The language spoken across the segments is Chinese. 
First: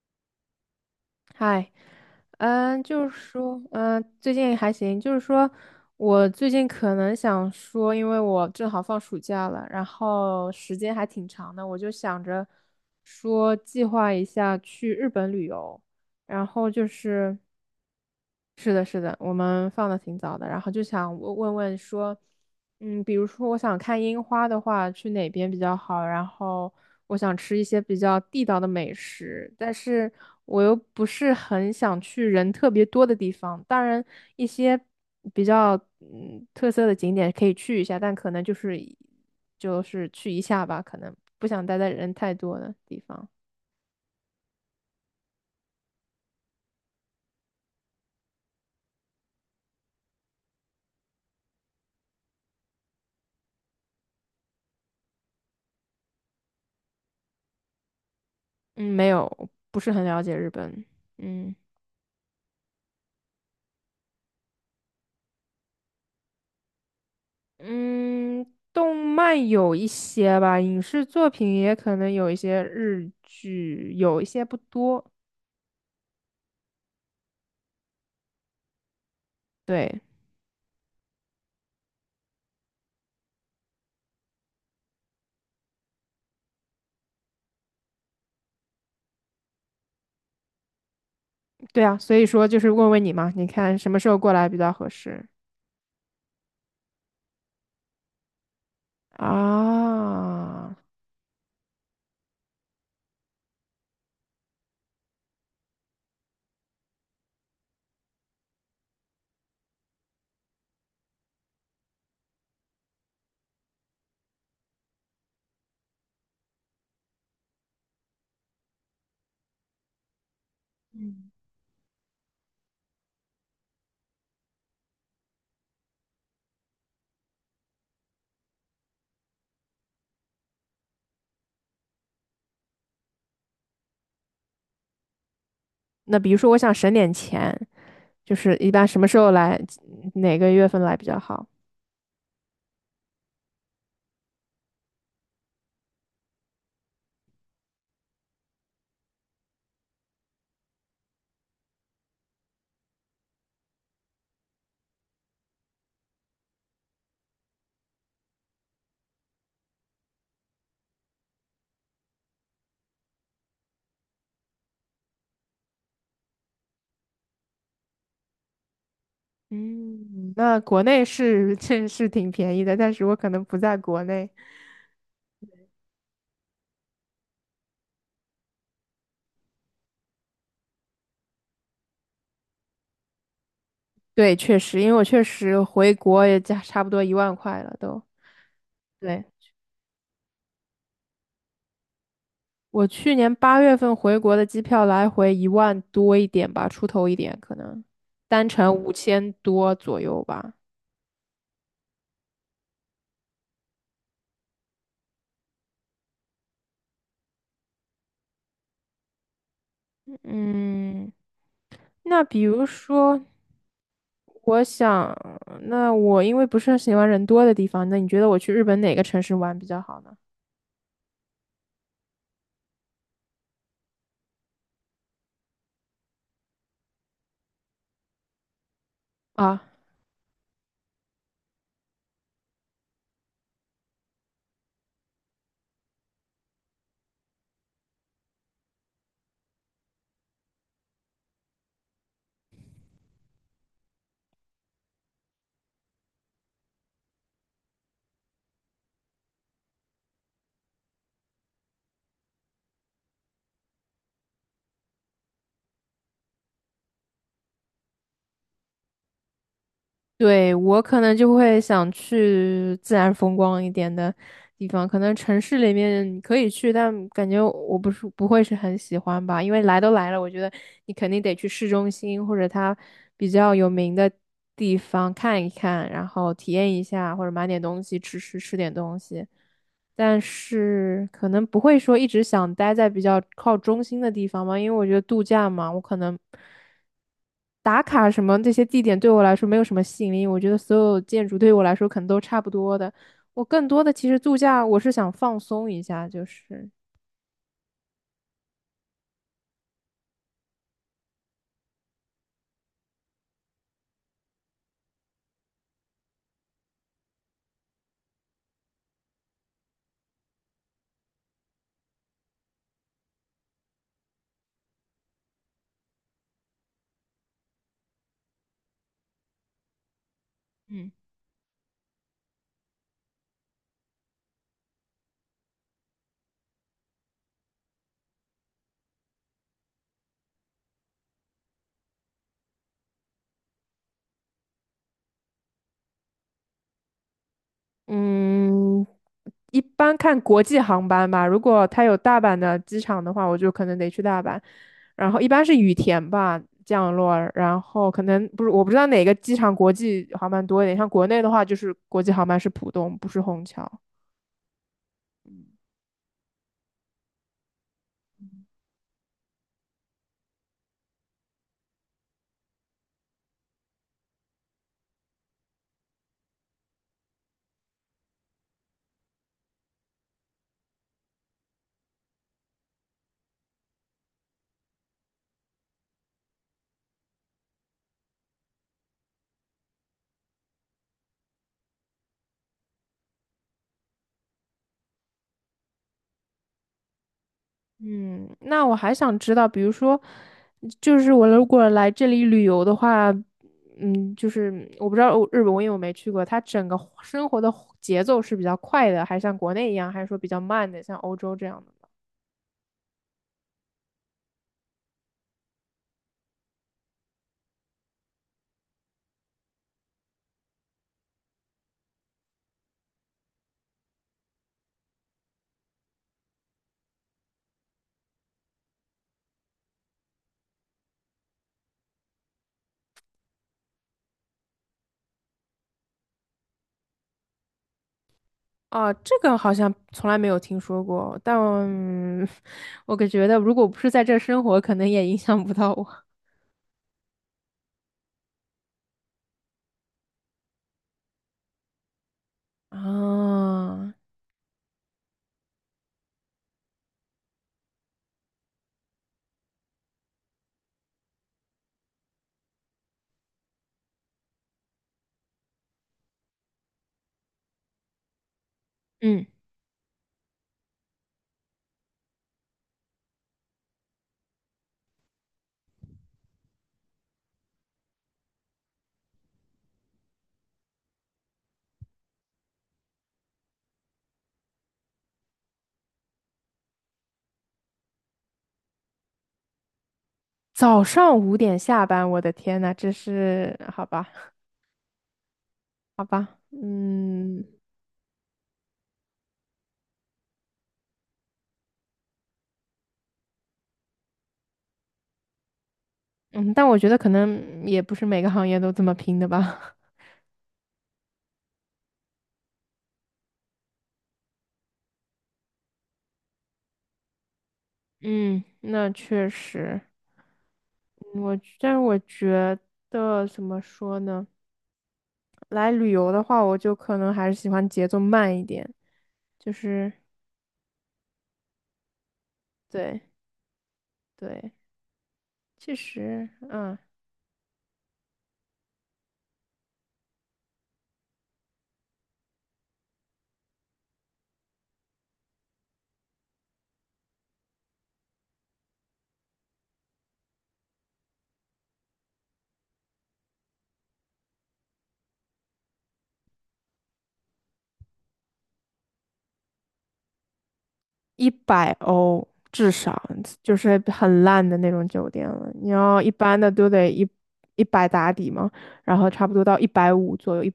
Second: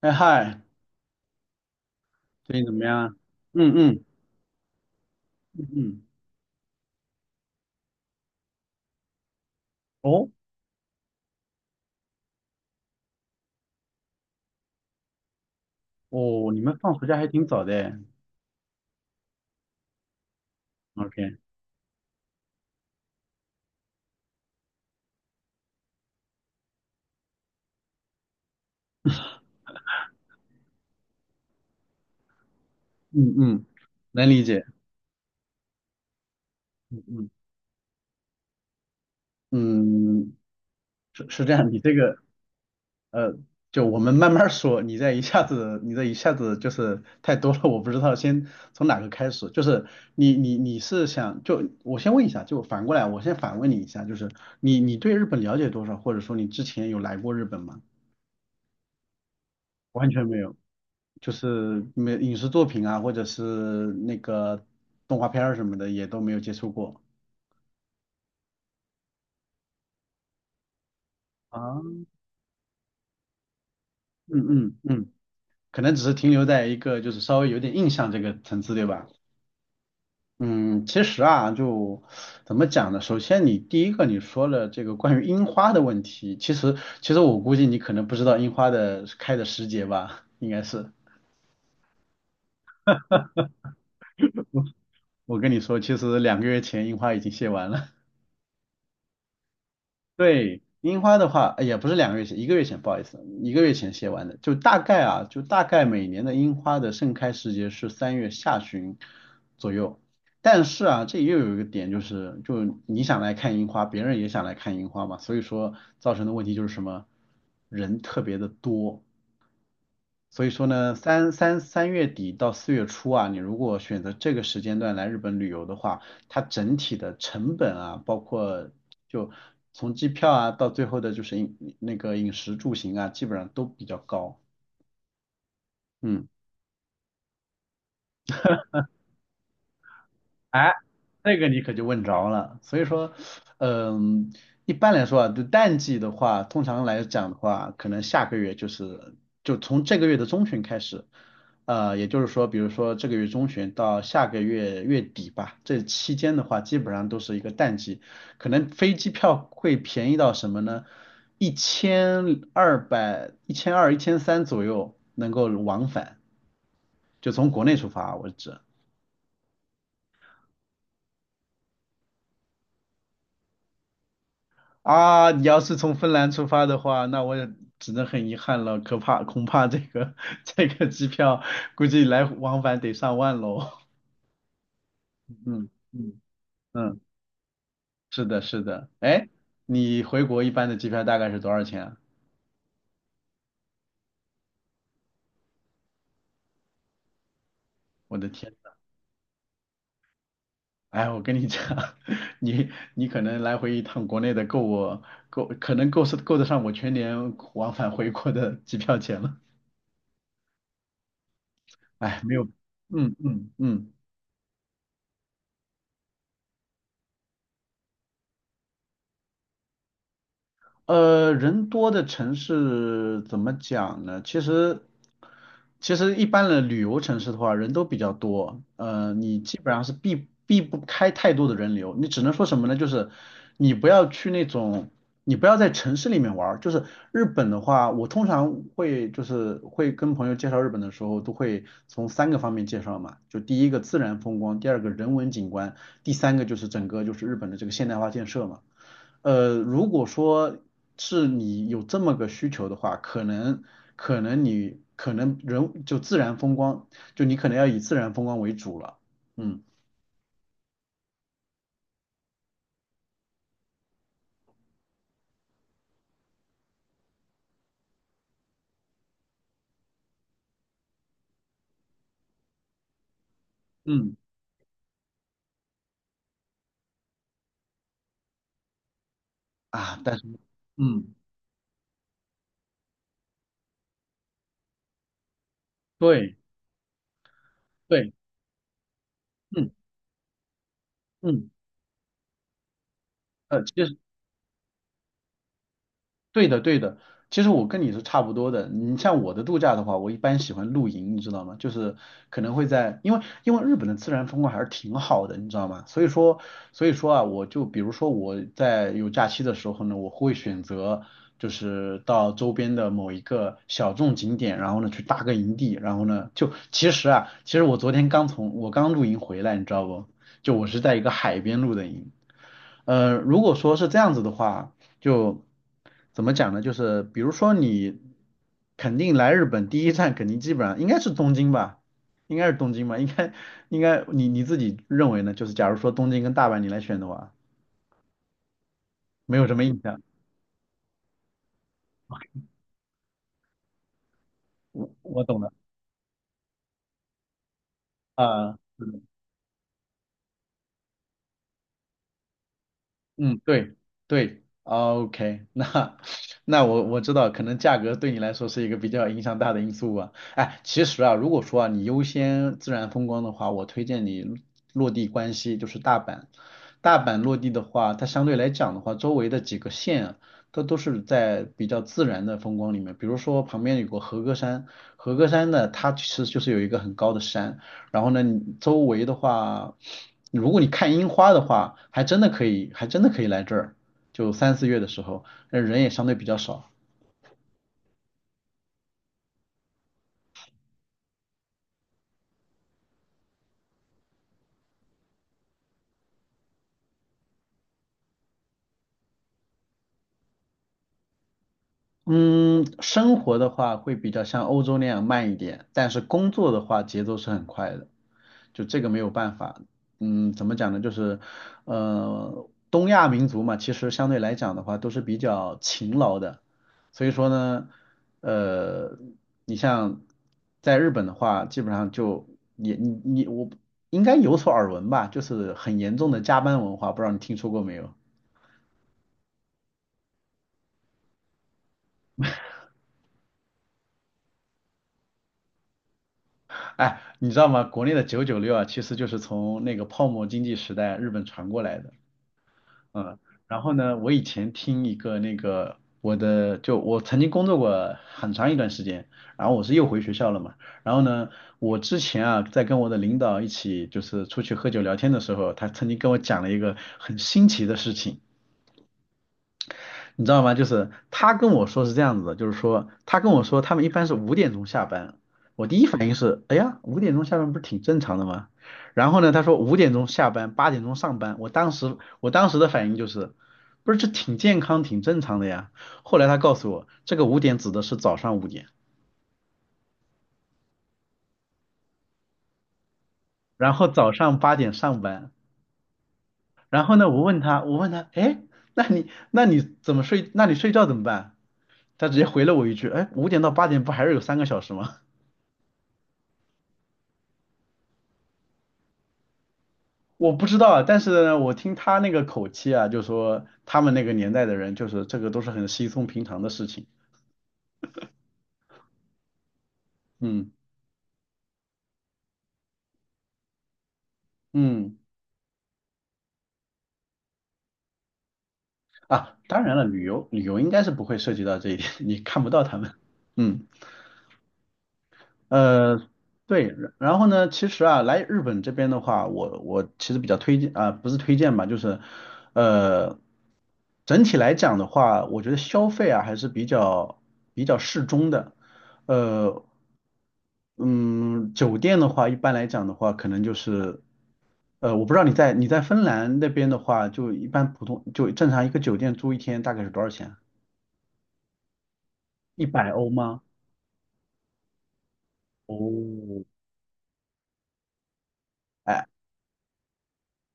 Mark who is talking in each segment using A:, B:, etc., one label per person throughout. A: 哎嗨，
B: 嗨，
A: 最近怎么样
B: 就
A: 啊？
B: 是说，
A: 嗯嗯
B: 最近还行。就是说，
A: 嗯嗯。
B: 我最近可能想说，因为我正好放暑假了，然
A: 哦
B: 后时间还挺长的，我就想着说计划一下去日本旅游。然
A: 哦，你
B: 后
A: 们
B: 就
A: 放暑假还
B: 是，
A: 挺早的。
B: 是的，是的，我们放的挺早的，然后就想问
A: OK。
B: 问问说，比如说我想看樱花的话，去哪边比较好？然后我想吃一些比较地道的美食，但是我又不是很想去人特别多的地
A: 嗯
B: 方。
A: 嗯，
B: 当然，
A: 能理
B: 一
A: 解。
B: 些比较特色的
A: 嗯
B: 景
A: 嗯
B: 点可以去一下，但可能就是去
A: 嗯，
B: 一下吧，可能
A: 是是
B: 不
A: 这
B: 想
A: 样，
B: 待
A: 你
B: 在
A: 这
B: 人
A: 个
B: 太多的地方。
A: 呃，就我们慢慢说，你这一下子就是太多了，我不知道先从哪个开始。就是你是想就我先问一下，就反过来我先反问你一下，就是你对日本了解多少，或者说你之前有来过日本吗？
B: 嗯，没有，不是很
A: 完
B: 了
A: 全
B: 解
A: 没
B: 日
A: 有。
B: 本。
A: 就
B: 嗯。
A: 是没影视作品啊，或者是那个动画片儿什么的，也都没有接触过
B: 嗯，动漫有一些吧，影视作品
A: 啊。
B: 也可能有一些日剧，有一些不
A: 嗯嗯
B: 多。
A: 嗯，可能只是停留在一个就是稍微有点印象这个层次，对吧？
B: 对，
A: 嗯，其实啊，就怎么讲呢？首先你第一个你说了这个关于樱花的问题，其实我估计你可能不知道樱花的开的时节吧，应该是。
B: 对啊，所以说就是问问你嘛，你看什么时候过来比较合适
A: 我跟你说，其实两个月前樱花已经谢完了。对，
B: 啊？
A: 樱花的话，也不是两个月前，一个月前，不好意思，一个月前写完的。就大概每年的樱花的盛开时节是3月下旬左右。但是啊，这又有一个点就是，就你想来看樱花，别人也想来看樱花嘛，所以说造成的问题就是什么，人特别的多。所以说呢，
B: 嗯，
A: 三月底到4月初啊，你如果选择这个时间段来日本旅游的话，它整体的成本啊，包括就从机票啊到最后的就是饮那个饮食住行啊，基本上都比较高。
B: 那
A: 嗯。
B: 比如说我想省点钱，就是一般什么时候来，哪个月
A: 哎，
B: 份来比较
A: 这
B: 好？
A: 个你可就问着了。所以说，嗯，一般来说啊，就淡季的话，通常来讲的话，可能下个月就从这个月的中旬开始，也就是说，比如说这个月中旬到下个月月底吧，这期间的话，基本上都是一个淡季，可能飞机票会便宜到什么呢？1200、一千二、1300左右能够往返，就从国内出发为止。
B: 嗯，那国内是 这是挺便宜的，但是我可能不在国内。
A: 啊，你要是从芬兰出发的话，那我也只能很遗憾了，可怕，恐怕这个 这个机票估计来往返得上万喽。
B: 对，确实，因为我确 实
A: 嗯
B: 回
A: 嗯
B: 国也加差不
A: 嗯，
B: 多10000块了都。
A: 是的，是的。
B: 对，
A: 哎，你回国一般的机票大概是多少钱啊？
B: 我去年8月份回国的机票来回10000多一点吧，出头一点，可能
A: 我的
B: 单
A: 天，
B: 程5000多左右吧。
A: 哎，我跟你讲，你可能来回一趟国内的够我够，可能够是够得上我全年往返回国的机票钱了。
B: 嗯，
A: 哎，
B: 那
A: 没
B: 比
A: 有，
B: 如
A: 嗯
B: 说，
A: 嗯嗯。
B: 我想，那我因为不是很喜欢人多的地方，那你觉得我去日本哪个城市玩比较好呢？
A: 人多的城市怎么讲呢？其实一般的旅游城市的话，人都比较多，你基
B: 啊，
A: 本上是避不开太多的人流。你只能说什么呢？就是你不要去那种，你不要在城市里面玩儿。就是日本的话，我通常会就是会跟朋友介绍日本的时候，都会从三个方面介绍嘛。就第一个自然风光，第二个人文景观，第三个就是整个就是日本的这个现代化建设嘛。如果说是你有这么个需求的话，可能你可能人就自然风光，就你可能要以自然风光为主了。嗯
B: 对，我可能就会想去自然风光一点的地方，可能城市里面你可以去，但感觉我不是不会是很喜欢吧，因为来都来了，我觉得你肯定得去市中心或者它比较有名的
A: 嗯
B: 地方看一看，然后体验一下，或者买点东西吃点东西。
A: 啊，但
B: 但
A: 是
B: 是
A: 嗯，
B: 可能不会说一直想待在比较靠中心的地方嘛，因为我觉得度假嘛，我可能
A: 对
B: 打卡
A: 对，
B: 什么这些地点对我来说没有
A: 嗯
B: 什么吸引力，我觉得所有建筑
A: 嗯，
B: 对我来说可能都差不多的，我更多
A: 其
B: 的
A: 实。
B: 其实度假，我是想放松一下，就
A: 对的，
B: 是
A: 对的。其实我跟你是差不多的。你像我的度假的话，我一般喜欢露营，你知道吗？就是可能会在，因为日本的自然风光还是挺好的，你知道吗？所以说啊，我就比如说我在有假期的时候呢，我会选择就是到周边的某一个小众景点，然后呢去搭个营地，然后呢就其实我昨天刚从我刚露营回来，你知道不？就我是
B: 嗯，
A: 在一个海边露的营。如果说是这样子的话。就怎么讲呢？就是比如说你肯定来日本第一站，肯定基本上应该是东京吧。应该应该你你自己认为呢？就是假如说东京跟大阪你来选的话，
B: 嗯，
A: 没有什
B: 一
A: 么印
B: 般
A: 象，
B: 看国际航班吧。如果它有大阪的机场的话，我就可能得去大阪。
A: 我
B: 然后
A: 我
B: 一
A: 懂
B: 般
A: 的
B: 是羽田吧降落，然后可能不是
A: 啊，
B: 我不知
A: 是的
B: 道哪个机场国际航班多一点，像国内的话就是国际航班是浦东，不是
A: 嗯，
B: 虹桥。
A: 对对哦，OK，那 那我知道，可能价格对你来说是一个比较影响大的因素吧。哎，其实啊，如果说啊你优先自然风光的话，我推荐你落地关西，就是大阪。大阪落地的话，它相对来讲的话，周围的几个县啊，它都是在比较自然的风光里面。比如说旁边有个和歌山，和歌山呢，它其实就是有一个很高的山。然后呢，你周围的话，如果你看樱花的话，还真的可以来这儿，就3、4月的时候，那人也相对比较少。
B: 嗯，那我还想知道，比如说，就是我如果来这里旅游的话，就是我不知道日本，我因为我没去过，它整个生活的节奏是比较快的，还是像国内一样，还是说比较慢的，像欧洲这样的？
A: 嗯，生活的话会比较像欧洲那样慢一点，但是工作的话节奏是很快的，就这个没有办法。嗯，怎么讲呢？就是，东亚民族嘛，其实相对来讲的话都是比较勤劳的，所以说呢，呃，你像在日本的话，基本上就你你你我应该有所耳闻吧，就是很严重的加班文化，不知道你听说过没有？
B: 啊，这个好像从来没有听说过，但我感觉得如果不是在这生活，可能也影响不到我。
A: 哎，你知道吗？国内的996啊，其实就是从那个泡沫经济时代日本传过来的。嗯，然后
B: 啊，
A: 呢，我以前听一个那个我的，就我曾经工作过很长一段时间，然后我是又回学校了嘛。然后呢，我之前啊，在跟我的领导一起就是出去喝酒聊天的时候，他曾经跟我讲了一个很新奇的事情。
B: 嗯，
A: 你知道吗？就是他跟我说是这样子的，就是说他跟我说他们一般是五点钟下班，我第一反应是，哎呀，五点钟下班不是挺正常的吗？然后呢，他说五点钟下班，8点钟上班，我当时的反应就是，不是这挺健康挺正常的呀。后来他告诉我，这个五点指的是早上5点，
B: 早上5点下班，我的天呐，这是
A: 然
B: 好
A: 后
B: 吧，
A: 早上8点上班。
B: 好吧，
A: 然后呢，我问
B: 嗯。
A: 他，我问他，哎，那你怎么睡？那你睡觉怎么办？他直接回了我一句，哎，5点到8点不还是有3个小时吗？
B: 嗯，但我觉得可能也不是每个行业都这么拼的吧。
A: 我不知道啊，但是呢，我听他那个口气啊，就说他们那个年代的人，就是这个都是很稀松平常的事情。
B: 嗯，那确实，
A: 嗯
B: 但是我觉得怎么说呢？
A: 嗯
B: 来旅游的话，我就可能还是喜欢节奏慢一点，
A: 啊，
B: 就
A: 当然了，
B: 是
A: 旅游应该是不会涉及到这一点，你看不到他们。
B: 对
A: 嗯
B: 对，其
A: 呃，
B: 实
A: 对，然后呢，其实啊，来日本这边的话，我其实比较推荐啊，不是推荐吧，就是呃，整体来讲的话，我觉得消费啊还是比较适中的。呃，嗯，酒店的话，一般来讲的话，可能就是，我不知道你在芬兰那边的话，就一般普通就正常一个酒店住一天大概是多少钱啊？
B: 100欧
A: 一
B: 至
A: 百
B: 少
A: 欧吗？
B: 就是很烂的那种酒店了。你要一般
A: 哦，
B: 的都得一百打底嘛，然
A: 哎，
B: 后差不多到150左右一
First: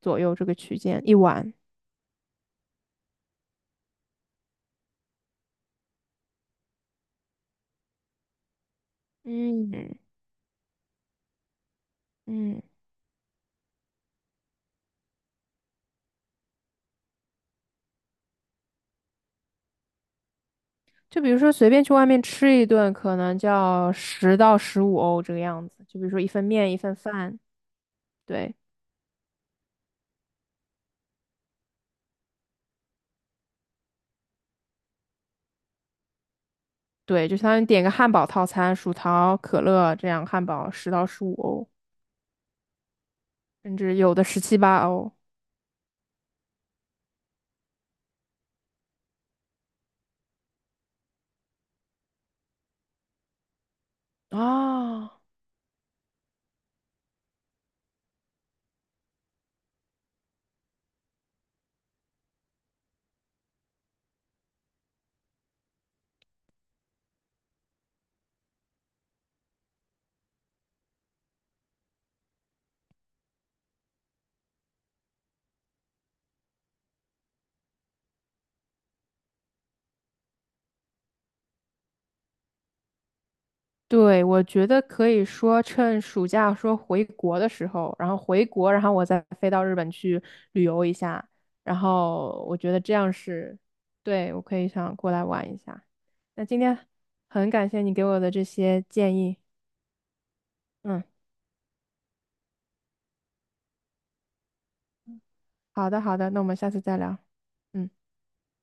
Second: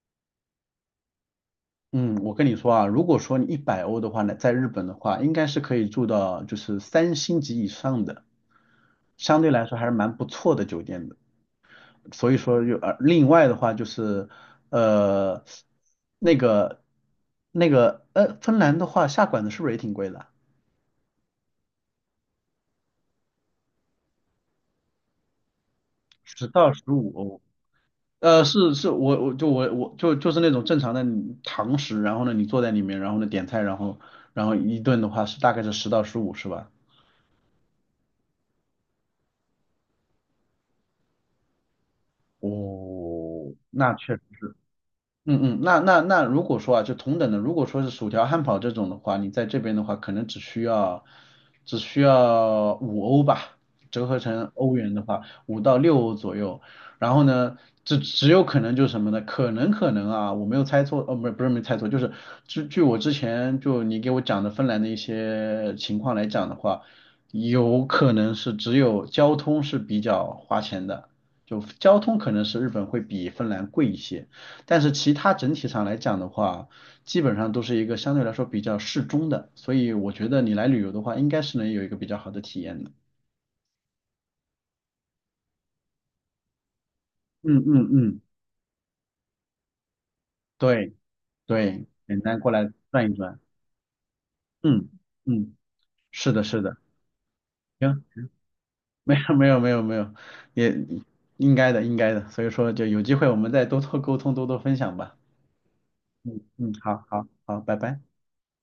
B: 左右这个区间一晚。
A: 嗯，我跟你说啊，如果说你一百欧的话呢，在日本的话，应该是可以住到就是三星级以上的，相对来说还是
B: 嗯
A: 蛮不错的酒店的。所以说
B: 嗯，
A: 就另外的话就是，呃，那个芬兰的话下馆子是不是也挺贵的啊？
B: 就比如说随便去外面吃一顿，可能叫十到十五欧这个样子。就比如说一份
A: 十
B: 面
A: 到
B: 一
A: 十
B: 份
A: 五
B: 饭，
A: 欧，
B: 对
A: 是是，我就是那种正常的堂食，然后呢，你坐在里面，然后呢点菜，然后一顿的话是大概是十到十五，是吧？
B: 对，就相当于点个汉堡套餐，薯条、可乐这样，汉堡十到十五欧，
A: 哦，
B: 甚
A: 那
B: 至有
A: 确
B: 的十七八欧
A: 嗯嗯，那如果说啊，就同等的，如果说是薯条、汉堡这种的话，你在这边的话，可能只需要五欧吧，折合成欧元的
B: 啊。
A: 话，5到6欧左右。然后呢，这只有可能就是什么呢？可能啊，我没有猜错，哦，不是没猜错，就是据我之前就你给我讲的芬兰的一些情况来讲的话，有可能是只有交通是比较花钱的，就交通可能是日本会比芬兰贵一些。但是其他整体上来讲的话，基本上都是一个相对来说比较适中的，所以我觉得你来旅游的话，应该是能有一个比较好的体验的。
B: 对，我觉得可以说趁暑假说回国的
A: 嗯
B: 时
A: 嗯
B: 候，然后
A: 嗯，
B: 回国，然后我再飞到日本去旅游一
A: 对
B: 下，然
A: 对，简单
B: 后
A: 过
B: 我
A: 来
B: 觉得这
A: 转
B: 样
A: 一转。
B: 是，对，我可以
A: 嗯
B: 想过来玩
A: 嗯，
B: 一下。
A: 是的，
B: 那今
A: 是
B: 天
A: 的，
B: 很感谢你
A: 行，
B: 给我的这些建
A: 没有
B: 议，
A: 没有没有没有，也
B: 嗯，
A: 应该的应该的，所以说就有机会我们再多多沟通，多多分享吧。
B: 好的好的，
A: 嗯
B: 那我们下
A: 嗯，
B: 次再
A: 好
B: 聊，
A: 好好，拜
B: 嗯。
A: 拜。